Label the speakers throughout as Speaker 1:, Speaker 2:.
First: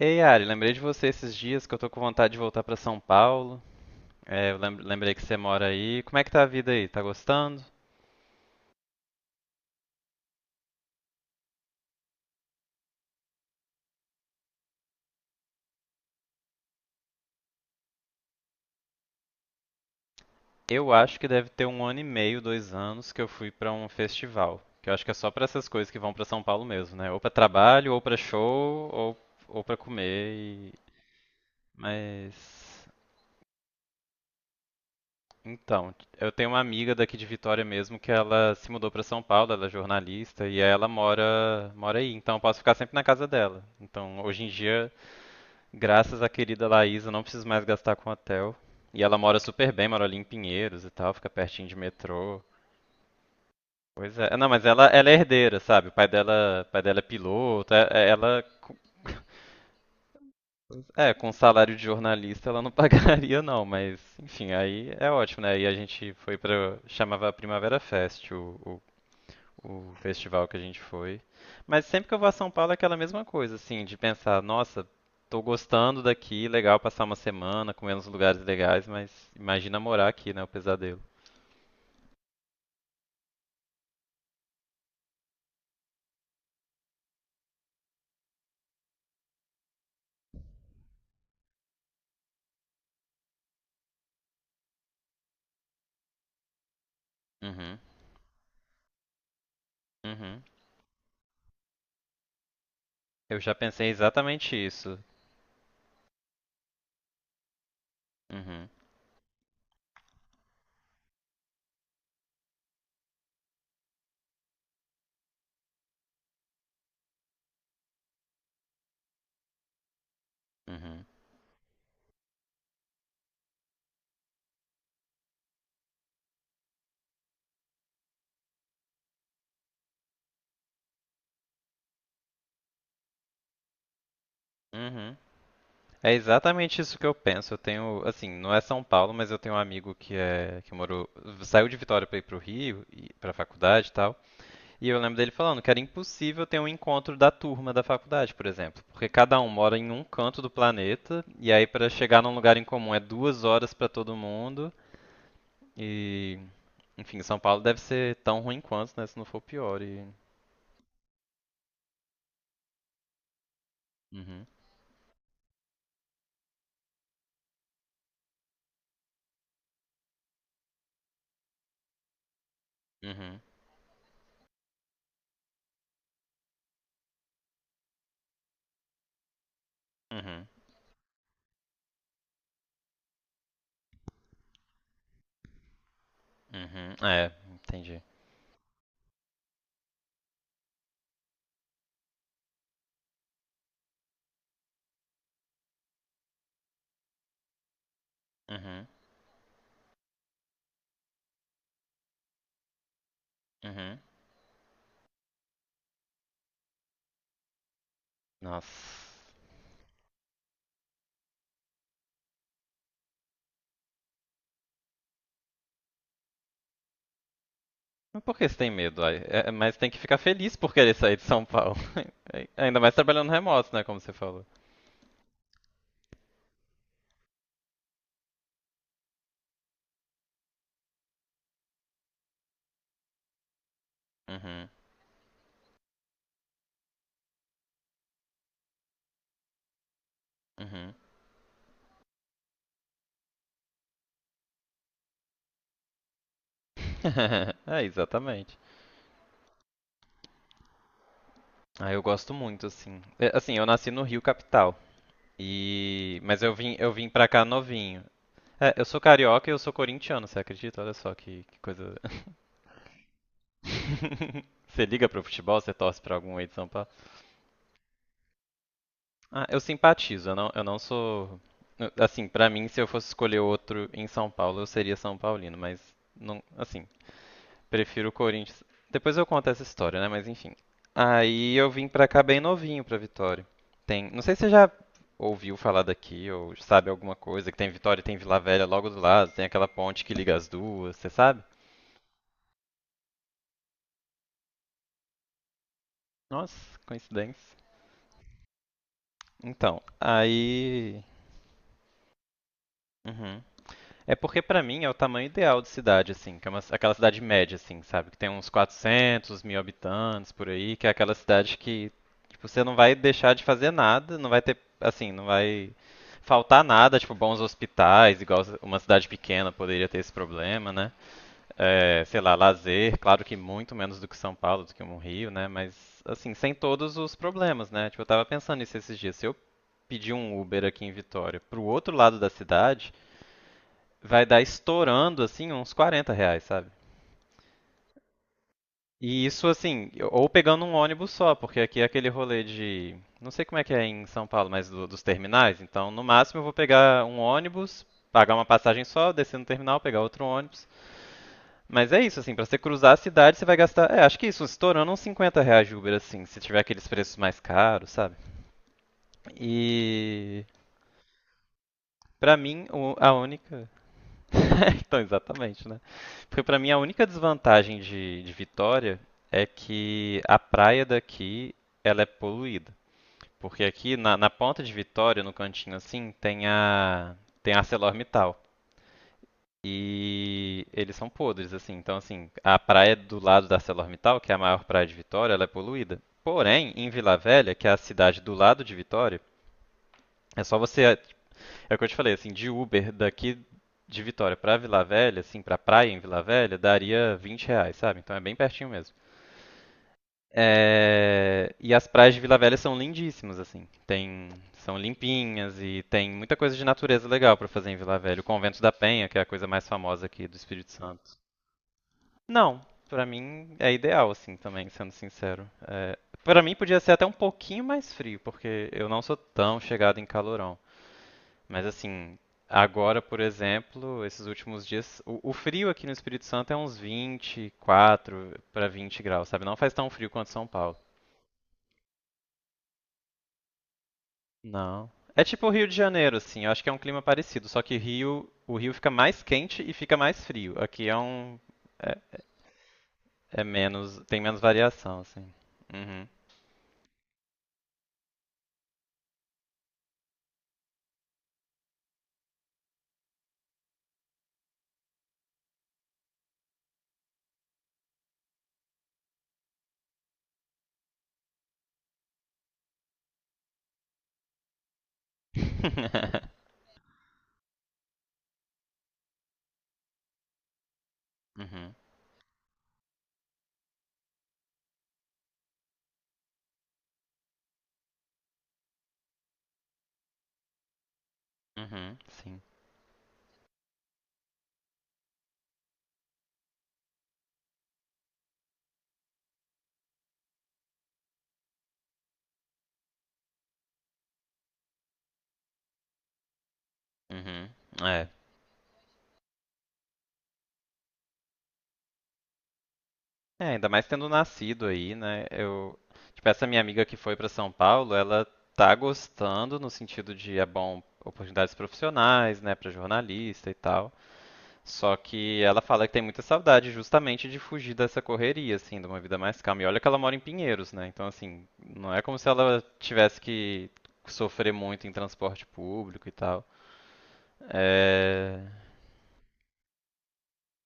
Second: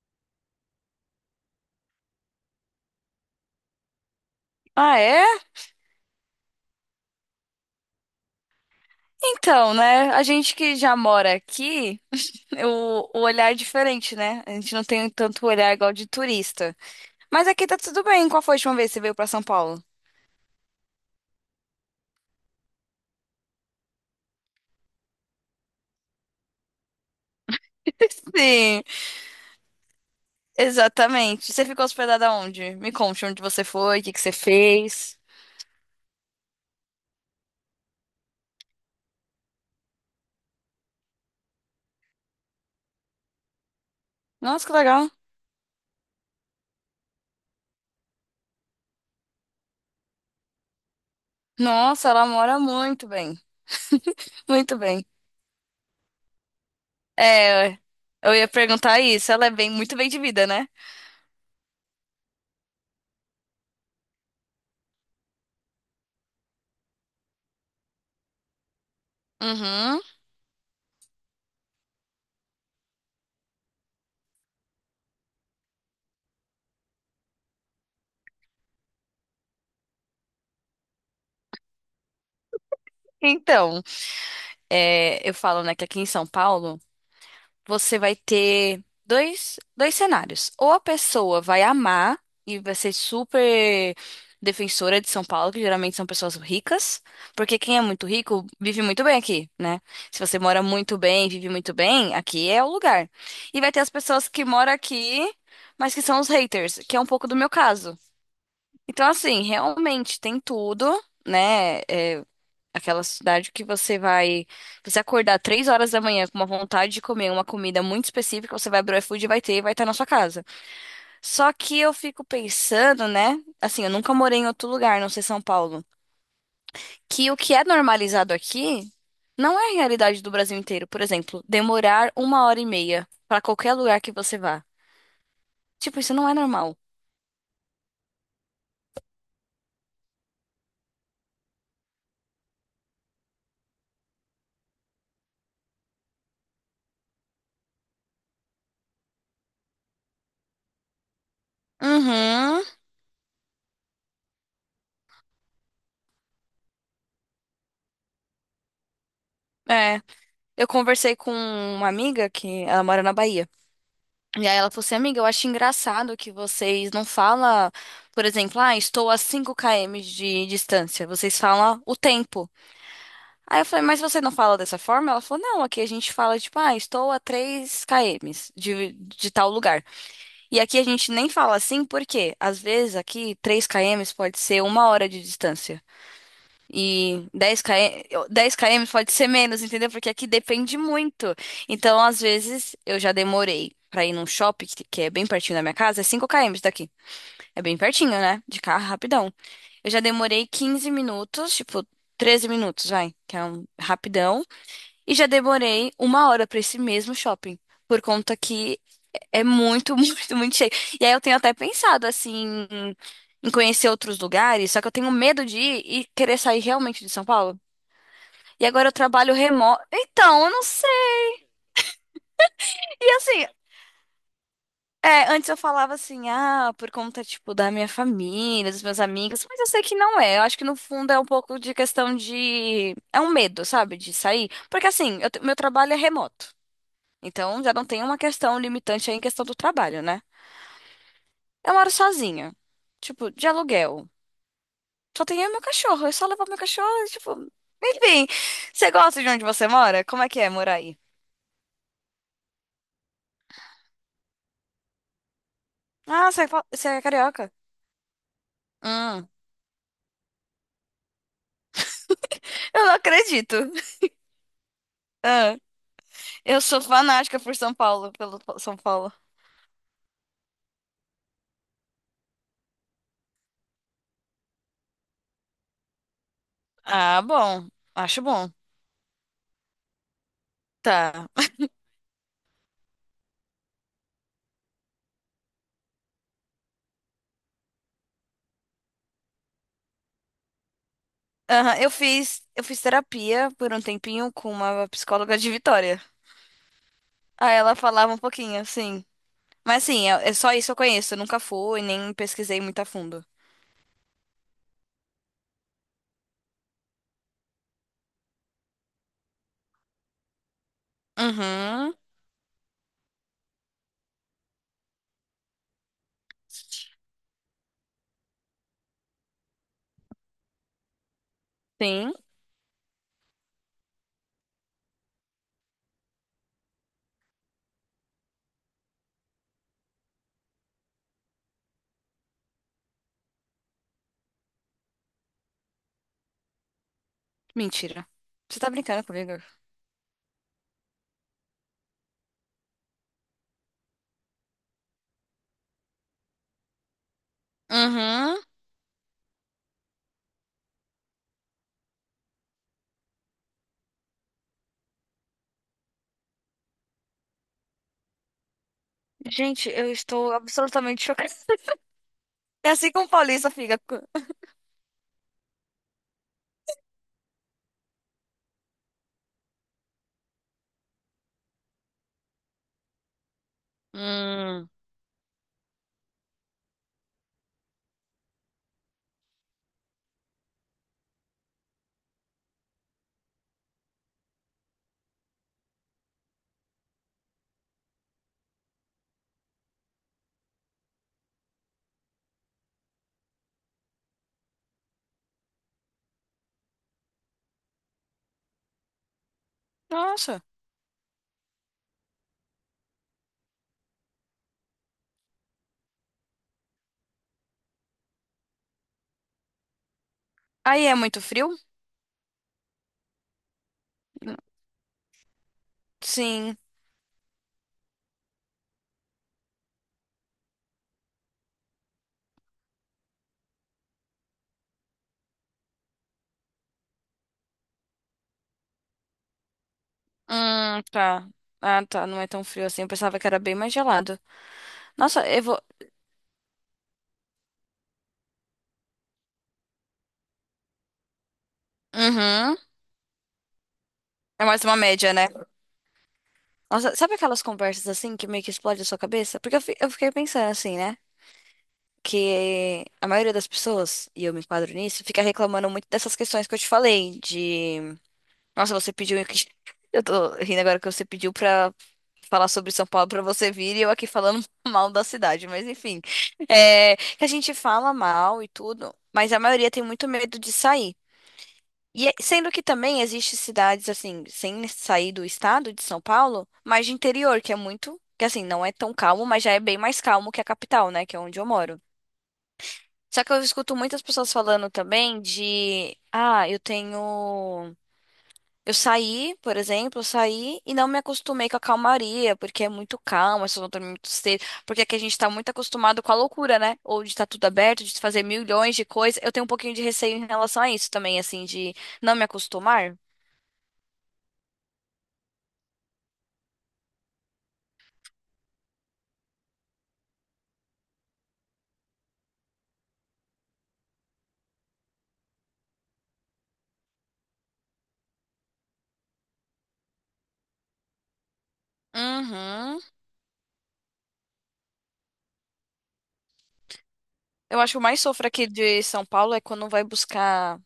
Speaker 1: Ei, Ari, lembrei de você esses dias que eu tô com vontade de voltar pra São Paulo. É, eu
Speaker 2: Ah,
Speaker 1: lembrei que
Speaker 2: é?
Speaker 1: você mora aí. Como é que tá a vida aí? Tá gostando?
Speaker 2: Então, né? A gente que já mora aqui, o olhar é diferente, né? A gente não tem tanto olhar igual de turista. Mas aqui tá tudo bem. Qual foi a última vez que você veio pra São Paulo?
Speaker 1: Eu acho que deve ter 1 ano e meio, 2 anos que eu fui pra um festival. Que eu acho que é só pra essas coisas que vão pra São Paulo mesmo, né? Ou pra trabalho, ou pra
Speaker 2: Sim,
Speaker 1: show, ou pra comer.
Speaker 2: exatamente. Você ficou hospedada onde?
Speaker 1: Mas.
Speaker 2: Me conte onde você foi, o que que você fez.
Speaker 1: Então, eu tenho uma amiga daqui de Vitória mesmo que ela se mudou pra São Paulo, ela é jornalista e aí ela mora aí, então eu posso ficar sempre na casa dela. Então, hoje em
Speaker 2: Nossa, que
Speaker 1: dia,
Speaker 2: legal.
Speaker 1: graças à querida Laís, eu não preciso mais gastar com hotel. E ela mora super bem, mora ali em Pinheiros e tal, fica pertinho de
Speaker 2: Nossa, ela
Speaker 1: metrô.
Speaker 2: mora muito bem.
Speaker 1: Pois é. Não, mas
Speaker 2: Muito
Speaker 1: ela,
Speaker 2: bem.
Speaker 1: ela é herdeira, sabe? O pai dela é piloto.
Speaker 2: É, eu ia perguntar isso. Ela é bem, muito bem de vida, né?
Speaker 1: É, com salário de jornalista ela não pagaria não, mas enfim, aí é ótimo, né? Aí a gente foi pra, chamava Primavera Fest, o
Speaker 2: Uhum.
Speaker 1: festival que a gente foi. Mas sempre que eu vou a São Paulo é aquela mesma coisa, assim, de pensar, nossa, tô gostando daqui, legal passar uma semana, comer nos lugares legais, mas imagina morar aqui, né, o pesadelo.
Speaker 2: Então, é, eu falo, né, que aqui em São Paulo, você vai ter dois cenários. Ou a pessoa vai amar e vai ser super defensora de São Paulo, que geralmente são pessoas ricas, porque quem
Speaker 1: Uhum,
Speaker 2: é muito rico vive muito bem aqui, né? Se você
Speaker 1: uhum.
Speaker 2: mora muito bem, vive muito bem, aqui é o lugar.
Speaker 1: Eu já
Speaker 2: E vai ter
Speaker 1: pensei
Speaker 2: as pessoas que
Speaker 1: exatamente
Speaker 2: moram
Speaker 1: isso.
Speaker 2: aqui, mas que são os haters, que é um pouco do meu caso.
Speaker 1: Uhum,
Speaker 2: Então, assim, realmente tem tudo. Né? É, aquela cidade que você vai, você acordar 3 horas da manhã com uma vontade de comer uma comida muito específica, você vai abrir o iFood e vai ter e vai estar na sua casa.
Speaker 1: uhum,
Speaker 2: Só que eu fico pensando, né? Assim, eu nunca morei em outro lugar, não sei São Paulo, que o que é normalizado aqui não é a realidade do Brasil inteiro. Por exemplo, demorar uma hora e meia para qualquer lugar que você vá.
Speaker 1: uhum.
Speaker 2: Tipo,
Speaker 1: É
Speaker 2: isso não é normal.
Speaker 1: exatamente isso que eu penso. Eu tenho, assim, não é São Paulo, mas eu tenho um amigo que é que morou, saiu de Vitória para ir pro Rio, pra faculdade e tal. E eu lembro dele falando que era impossível ter um encontro da turma da faculdade, por exemplo, porque cada um mora em um canto do planeta e aí para chegar num lugar
Speaker 2: Uhum.
Speaker 1: em comum é 2 horas para todo mundo e, enfim, São Paulo deve ser tão ruim quanto, né, se não for pior.
Speaker 2: É.
Speaker 1: E...
Speaker 2: Eu conversei com uma amiga que ela mora na Bahia.
Speaker 1: Uhum,
Speaker 2: E aí ela falou assim, amiga, eu acho engraçado que vocês não falam, por exemplo, ah, estou a 5 km de distância. Vocês falam o tempo.
Speaker 1: uhum,
Speaker 2: Aí eu falei, mas você não fala dessa forma? Ela falou, não, aqui a gente fala, tipo, ah, estou a 3 km de tal lugar.
Speaker 1: uhum,
Speaker 2: E aqui a gente nem fala assim, porque às vezes aqui 3 km pode ser uma hora de distância.
Speaker 1: uhum.
Speaker 2: E
Speaker 1: É,
Speaker 2: dez
Speaker 1: entendi.
Speaker 2: km, 10 km pode ser menos, entendeu? Porque aqui depende muito. Então, às vezes, eu já demorei pra ir num shopping que é bem pertinho da minha casa, é 5 km daqui. É bem pertinho, né? De carro,
Speaker 1: Uhum,
Speaker 2: rapidão. Eu já demorei 15 minutos, tipo, 13 minutos, vai, que é um
Speaker 1: uhum.
Speaker 2: rapidão. E já demorei uma hora pra esse mesmo shopping. Por conta
Speaker 1: Nossa.
Speaker 2: que é muito, muito, muito cheio. E aí eu tenho até pensado, assim, em conhecer outros lugares, só que eu tenho medo de ir e querer sair realmente de São Paulo.
Speaker 1: Mas por que você
Speaker 2: E
Speaker 1: tem
Speaker 2: agora eu
Speaker 1: medo? Ai?
Speaker 2: trabalho
Speaker 1: É, mas
Speaker 2: remoto.
Speaker 1: tem que ficar
Speaker 2: Então, eu
Speaker 1: feliz
Speaker 2: não
Speaker 1: por querer
Speaker 2: sei.
Speaker 1: sair de São Paulo. Ainda mais
Speaker 2: E
Speaker 1: trabalhando
Speaker 2: assim,
Speaker 1: remoto, né, como você falou.
Speaker 2: é, antes eu falava assim, ah, por conta, tipo, da minha família, dos meus amigos, mas eu sei que não é. Eu acho que no fundo é um pouco de questão de. É um medo, sabe? De sair.
Speaker 1: Uhum,
Speaker 2: Porque assim, meu trabalho é remoto. Então já não tem uma questão limitante aí em questão do trabalho, né?
Speaker 1: uhum.
Speaker 2: Eu moro sozinha. Tipo, de aluguel. Só tenho eu e meu cachorro. Eu só levo meu cachorro, e, tipo.
Speaker 1: É,
Speaker 2: Enfim.
Speaker 1: exatamente.
Speaker 2: Você gosta de onde você mora? Como é que é morar aí?
Speaker 1: Ah, eu gosto muito, assim. É, assim, eu nasci no Rio Capital. E
Speaker 2: Ah,
Speaker 1: mas
Speaker 2: você é
Speaker 1: eu
Speaker 2: fo-
Speaker 1: vim,
Speaker 2: você
Speaker 1: eu
Speaker 2: é
Speaker 1: vim pra cá
Speaker 2: carioca?
Speaker 1: novinho. É, eu sou
Speaker 2: Hum.
Speaker 1: carioca e eu sou corintiano, você acredita? Olha só que coisa.
Speaker 2: Eu não acredito.
Speaker 1: Você liga pro
Speaker 2: Ah,
Speaker 1: futebol, você torce pra algum aí de
Speaker 2: eu
Speaker 1: São
Speaker 2: sou
Speaker 1: Paulo?
Speaker 2: fanática por São Paulo, pelo São Paulo.
Speaker 1: Ah, eu simpatizo, eu não sou. Assim, pra mim, se eu fosse escolher outro em São Paulo, eu seria São Paulino, mas não, assim,
Speaker 2: Ah, bom.
Speaker 1: prefiro o
Speaker 2: Acho bom.
Speaker 1: Corinthians. Depois eu conto essa história, né? Mas enfim.
Speaker 2: Tá.
Speaker 1: Aí eu vim pra cá bem novinho, pra Vitória. Tem, não sei se você já ouviu falar daqui ou sabe alguma coisa, que tem Vitória e tem Vila Velha logo do lado, tem aquela ponte que liga as duas, você sabe?
Speaker 2: Aham, eu fiz terapia por um tempinho com uma psicóloga de Vitória.
Speaker 1: Nossa,
Speaker 2: Aí
Speaker 1: coincidência.
Speaker 2: ela falava um pouquinho, sim.
Speaker 1: Então,
Speaker 2: Mas sim, é só isso que eu
Speaker 1: aí.
Speaker 2: conheço. Eu nunca fui, nem pesquisei muito a fundo.
Speaker 1: Uhum. É porque pra mim é o tamanho ideal de cidade, assim, que é uma, aquela cidade média, assim, sabe? Que tem uns 400 mil habitantes por aí, que é aquela cidade que
Speaker 2: Uhum.
Speaker 1: tipo, você não vai deixar de fazer nada, não vai ter, assim, não vai faltar nada, tipo, bons hospitais, igual uma cidade pequena poderia ter esse problema, né? É,
Speaker 2: Sim.
Speaker 1: sei lá, lazer, claro que muito menos do que São Paulo, do que um Rio, né? Mas, assim, sem todos os problemas, né? Tipo, eu tava pensando nisso esses dias. Se eu pedir um Uber aqui em Vitória pro outro lado da cidade, vai dar estourando, assim, uns R$ 40, sabe?
Speaker 2: Mentira. Você tá brincando
Speaker 1: E
Speaker 2: comigo?
Speaker 1: isso, assim, ou pegando um ônibus só, porque aqui é aquele rolê de. Não sei como é que é em São Paulo, mas dos terminais. Então, no máximo, eu vou pegar um ônibus, pagar
Speaker 2: Uhum.
Speaker 1: uma passagem só, descer no terminal, pegar outro ônibus. Mas é isso, assim, pra você cruzar a cidade, você vai gastar. É, acho que isso, estourando uns R$ 50 de Uber, assim, se tiver aqueles preços mais caros, sabe?
Speaker 2: Gente, eu estou
Speaker 1: E.
Speaker 2: absolutamente chocada.
Speaker 1: Pra mim,
Speaker 2: É assim como o
Speaker 1: a
Speaker 2: paulista
Speaker 1: única.
Speaker 2: fica.
Speaker 1: Então, exatamente, né? Porque pra mim a única desvantagem de Vitória é que a praia daqui ela é poluída. Porque aqui na ponta
Speaker 2: Hum.
Speaker 1: de Vitória, no cantinho assim, tem a tem a ArcelorMittal. E eles são podres, assim. Então, assim, a praia do lado da ArcelorMittal, que é a maior praia de Vitória, ela é poluída. Porém, em Vila Velha, que é a cidade do lado de Vitória, é só você é o que eu te falei, assim, de Uber daqui de Vitória pra Vila Velha, assim, pra praia em Vila Velha, daria R$ 20, sabe? Então é bem pertinho mesmo.
Speaker 2: Nossa.
Speaker 1: É, e as praias de Vila Velha são lindíssimas, assim. Tem... São limpinhas e tem muita coisa de natureza legal pra fazer em Vila Velha. O Convento da Penha, que é a coisa mais famosa aqui do Espírito
Speaker 2: Aí é
Speaker 1: Santo.
Speaker 2: muito frio?
Speaker 1: Não, pra mim é ideal, assim, também, sendo sincero. É... Pra mim
Speaker 2: Sim.
Speaker 1: podia ser até um pouquinho mais frio, porque eu não sou tão chegado em calorão. Mas assim, agora, por exemplo, esses últimos dias, o frio aqui no Espírito Santo é uns 24 para 20 graus, sabe? Não faz tão frio quanto São Paulo.
Speaker 2: Tá. Ah, tá. Não é tão frio assim. Eu pensava que era bem mais gelado.
Speaker 1: Não. É
Speaker 2: Nossa, eu
Speaker 1: tipo o
Speaker 2: vou.
Speaker 1: Rio de Janeiro, assim. Eu acho que é um clima parecido, só que Rio, o Rio fica mais quente e fica mais frio. Aqui é um, é,
Speaker 2: Uhum.
Speaker 1: é menos, tem menos
Speaker 2: É mais uma
Speaker 1: variação,
Speaker 2: média, né?
Speaker 1: assim. Uhum.
Speaker 2: Nossa, sabe aquelas conversas assim que meio que explode a sua cabeça? Porque eu fiquei pensando assim, né? Que a maioria das pessoas, e eu me enquadro nisso, fica reclamando muito dessas questões que eu te falei. De. Nossa, você pediu. Eu tô rindo agora que você pediu pra falar sobre São Paulo pra você vir e eu aqui falando mal da cidade, mas enfim. É, que a gente fala mal e tudo, mas a maioria tem muito medo de sair.
Speaker 1: Uhum.
Speaker 2: E sendo que também existem cidades assim, sem sair do estado de São Paulo, mas de interior, que é muito, que assim, não é tão calmo, mas já é bem mais calmo que a capital, né, que é onde eu moro.
Speaker 1: Uhum. Sim.
Speaker 2: Só que eu escuto muitas pessoas falando também de, ah, eu saí, por exemplo, eu saí e não me acostumei com a calmaria, porque é muito calma, se eu não dormir muito cedo, porque aqui a gente tá muito acostumado com a loucura, né? Ou de estar tudo
Speaker 1: Uhum.
Speaker 2: aberto, de
Speaker 1: É.
Speaker 2: fazer milhões de coisas. Eu tenho um pouquinho de receio em relação a isso também, assim, de não me acostumar.
Speaker 1: É, ainda mais tendo nascido aí, né? Eu, tipo, essa minha amiga que foi para São Paulo, ela tá gostando no sentido de é bom oportunidades profissionais, né, para jornalista e tal. Só que ela fala que tem muita saudade justamente de fugir dessa correria, assim, de uma vida mais calma. E olha que ela mora em Pinheiros, né? Então, assim, não é como se ela
Speaker 2: Uhum.
Speaker 1: tivesse que sofrer muito em transporte público e tal.
Speaker 2: Eu acho que o mais sofro
Speaker 1: É...
Speaker 2: aqui de São Paulo é quando vai buscar.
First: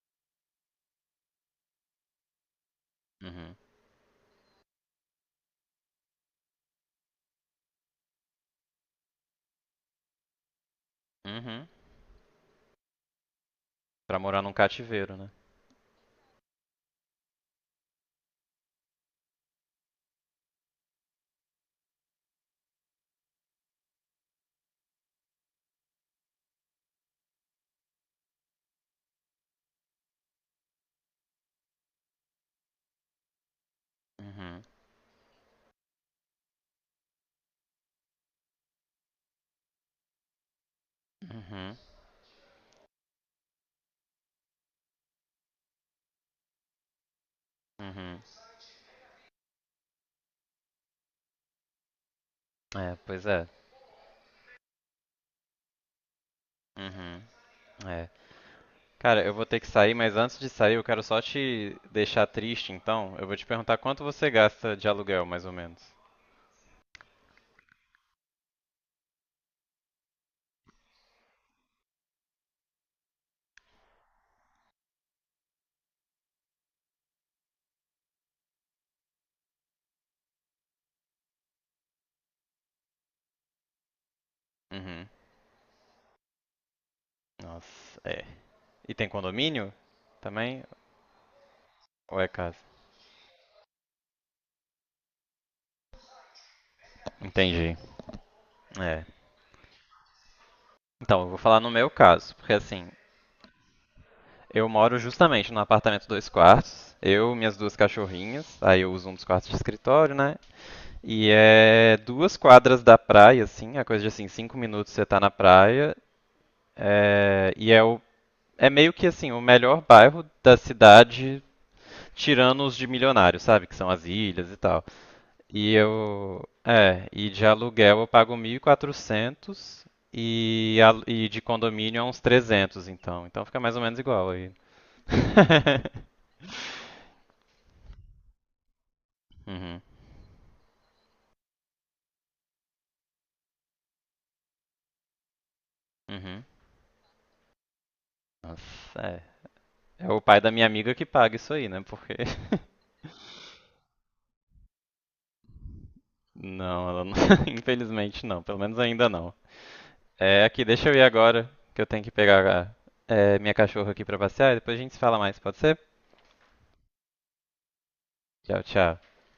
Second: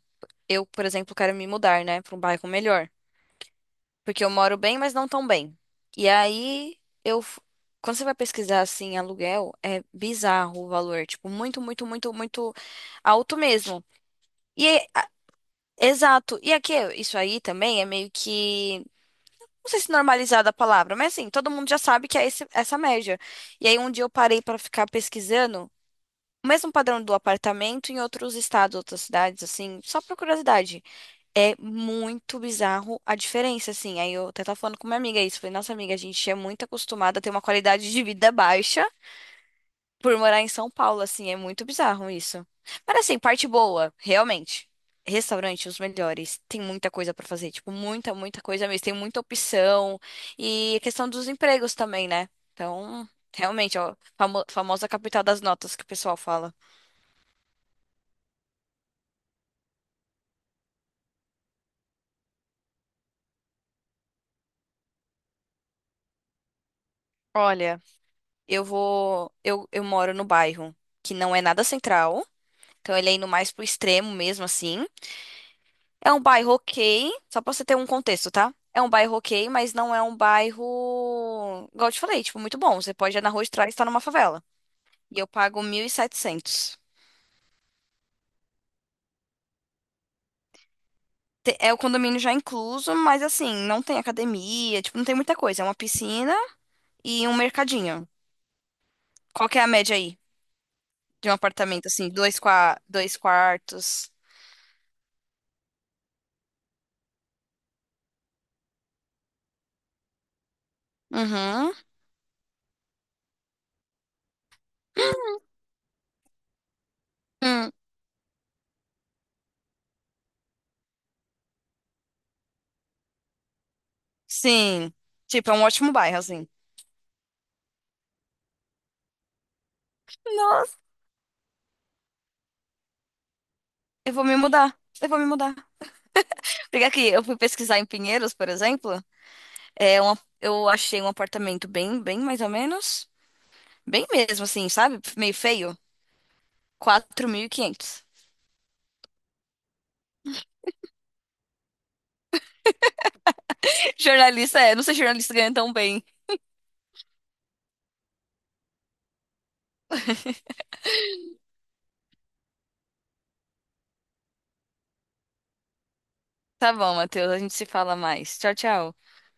Speaker 2: Eu, por exemplo, quero me mudar, né, para um bairro melhor.
Speaker 1: Uhum.
Speaker 2: Porque eu moro bem, mas não tão bem. E aí, eu. f- quando você vai pesquisar assim, aluguel, é bizarro o valor. Tipo, muito,
Speaker 1: Uhum.
Speaker 2: muito, muito, muito alto mesmo.
Speaker 1: Pra morar num
Speaker 2: E
Speaker 1: cativeiro, né?
Speaker 2: exato. E aqui, isso aí também é meio que. Não sei se normalizada a palavra, mas assim, todo mundo já sabe que é essa média. E aí, um dia eu parei para ficar pesquisando o mesmo padrão do apartamento em outros estados, outras cidades, assim, só por curiosidade. É muito bizarro a diferença, assim. Aí eu até tava
Speaker 1: Uhum.
Speaker 2: falando com minha amiga isso. Falei, nossa amiga, a gente é muito acostumada a ter uma qualidade de vida baixa por morar em São Paulo, assim. É muito
Speaker 1: Uhum.
Speaker 2: bizarro isso. Mas assim, parte boa, realmente. Restaurante, os melhores. Tem muita coisa pra fazer, tipo, muita,
Speaker 1: Uhum.
Speaker 2: muita coisa mesmo. Tem muita opção. E a questão dos empregos também, né?
Speaker 1: É,
Speaker 2: Então,
Speaker 1: pois é.
Speaker 2: realmente, ó, famosa capital das notas que o pessoal fala.
Speaker 1: Uhum. É. Cara, eu vou ter que sair, mas antes de sair, eu quero só te deixar triste, então. Eu vou te perguntar quanto você gasta de aluguel, mais ou menos.
Speaker 2: Olha, eu vou. Eu moro no bairro que não é nada central. Então ele é indo mais pro extremo mesmo, assim. É um bairro ok, só pra você ter um contexto, tá? É um bairro ok, mas não é um bairro, igual eu te falei, tipo, muito bom. Você pode ir na rua de trás e estar numa favela.
Speaker 1: Uhum.
Speaker 2: E eu pago 1.700.
Speaker 1: Nossa, é. E tem condomínio também?
Speaker 2: É o condomínio
Speaker 1: Ou é
Speaker 2: já é
Speaker 1: casa?
Speaker 2: incluso, mas assim, não tem academia, tipo, não tem muita coisa. É uma piscina e um
Speaker 1: Entendi.
Speaker 2: mercadinho.
Speaker 1: É.
Speaker 2: Qual que é a média aí
Speaker 1: Então, eu
Speaker 2: de um
Speaker 1: vou falar no
Speaker 2: apartamento,
Speaker 1: meu
Speaker 2: assim,
Speaker 1: caso,
Speaker 2: dois,
Speaker 1: porque
Speaker 2: qua
Speaker 1: assim,
Speaker 2: dois quartos?
Speaker 1: eu moro justamente num apartamento dois quartos, eu, minhas duas cachorrinhas, aí eu uso um dos quartos de escritório, né? E
Speaker 2: Uhum.
Speaker 1: é duas quadras da praia, assim, é coisa de assim, 5 minutos você tá na praia. É,
Speaker 2: Hum.
Speaker 1: e é, o, é meio que assim, o melhor bairro da cidade, tirando os de milionários, sabe? Que são as ilhas e tal.
Speaker 2: Sim. Tipo, é um
Speaker 1: E
Speaker 2: ótimo bairro,
Speaker 1: eu.
Speaker 2: assim.
Speaker 1: É, e de aluguel eu pago 1.400
Speaker 2: Nossa,
Speaker 1: e de condomínio é uns 300, então. Então fica mais ou menos
Speaker 2: eu vou
Speaker 1: igual
Speaker 2: me
Speaker 1: aí.
Speaker 2: mudar. Eu vou me mudar. Porque aqui, eu fui pesquisar em Pinheiros, por exemplo,
Speaker 1: Uhum,
Speaker 2: eu achei um apartamento bem, bem mais ou menos, bem mesmo assim, sabe? Meio feio,
Speaker 1: uhum.
Speaker 2: 4.500.
Speaker 1: Nossa, é. É o pai da minha amiga que paga isso aí, né? Porque.
Speaker 2: Jornalista é, não sei se jornalista ganha tão bem.
Speaker 1: Não, ela não... infelizmente não, pelo menos ainda não. É, aqui, deixa eu ir agora, que eu tenho que pegar minha cachorra aqui pra passear e depois a gente se fala mais, pode ser?
Speaker 2: Tá bom, Matheus, a gente se fala mais. Tchau,
Speaker 1: Tchau, tchau.
Speaker 2: tchau.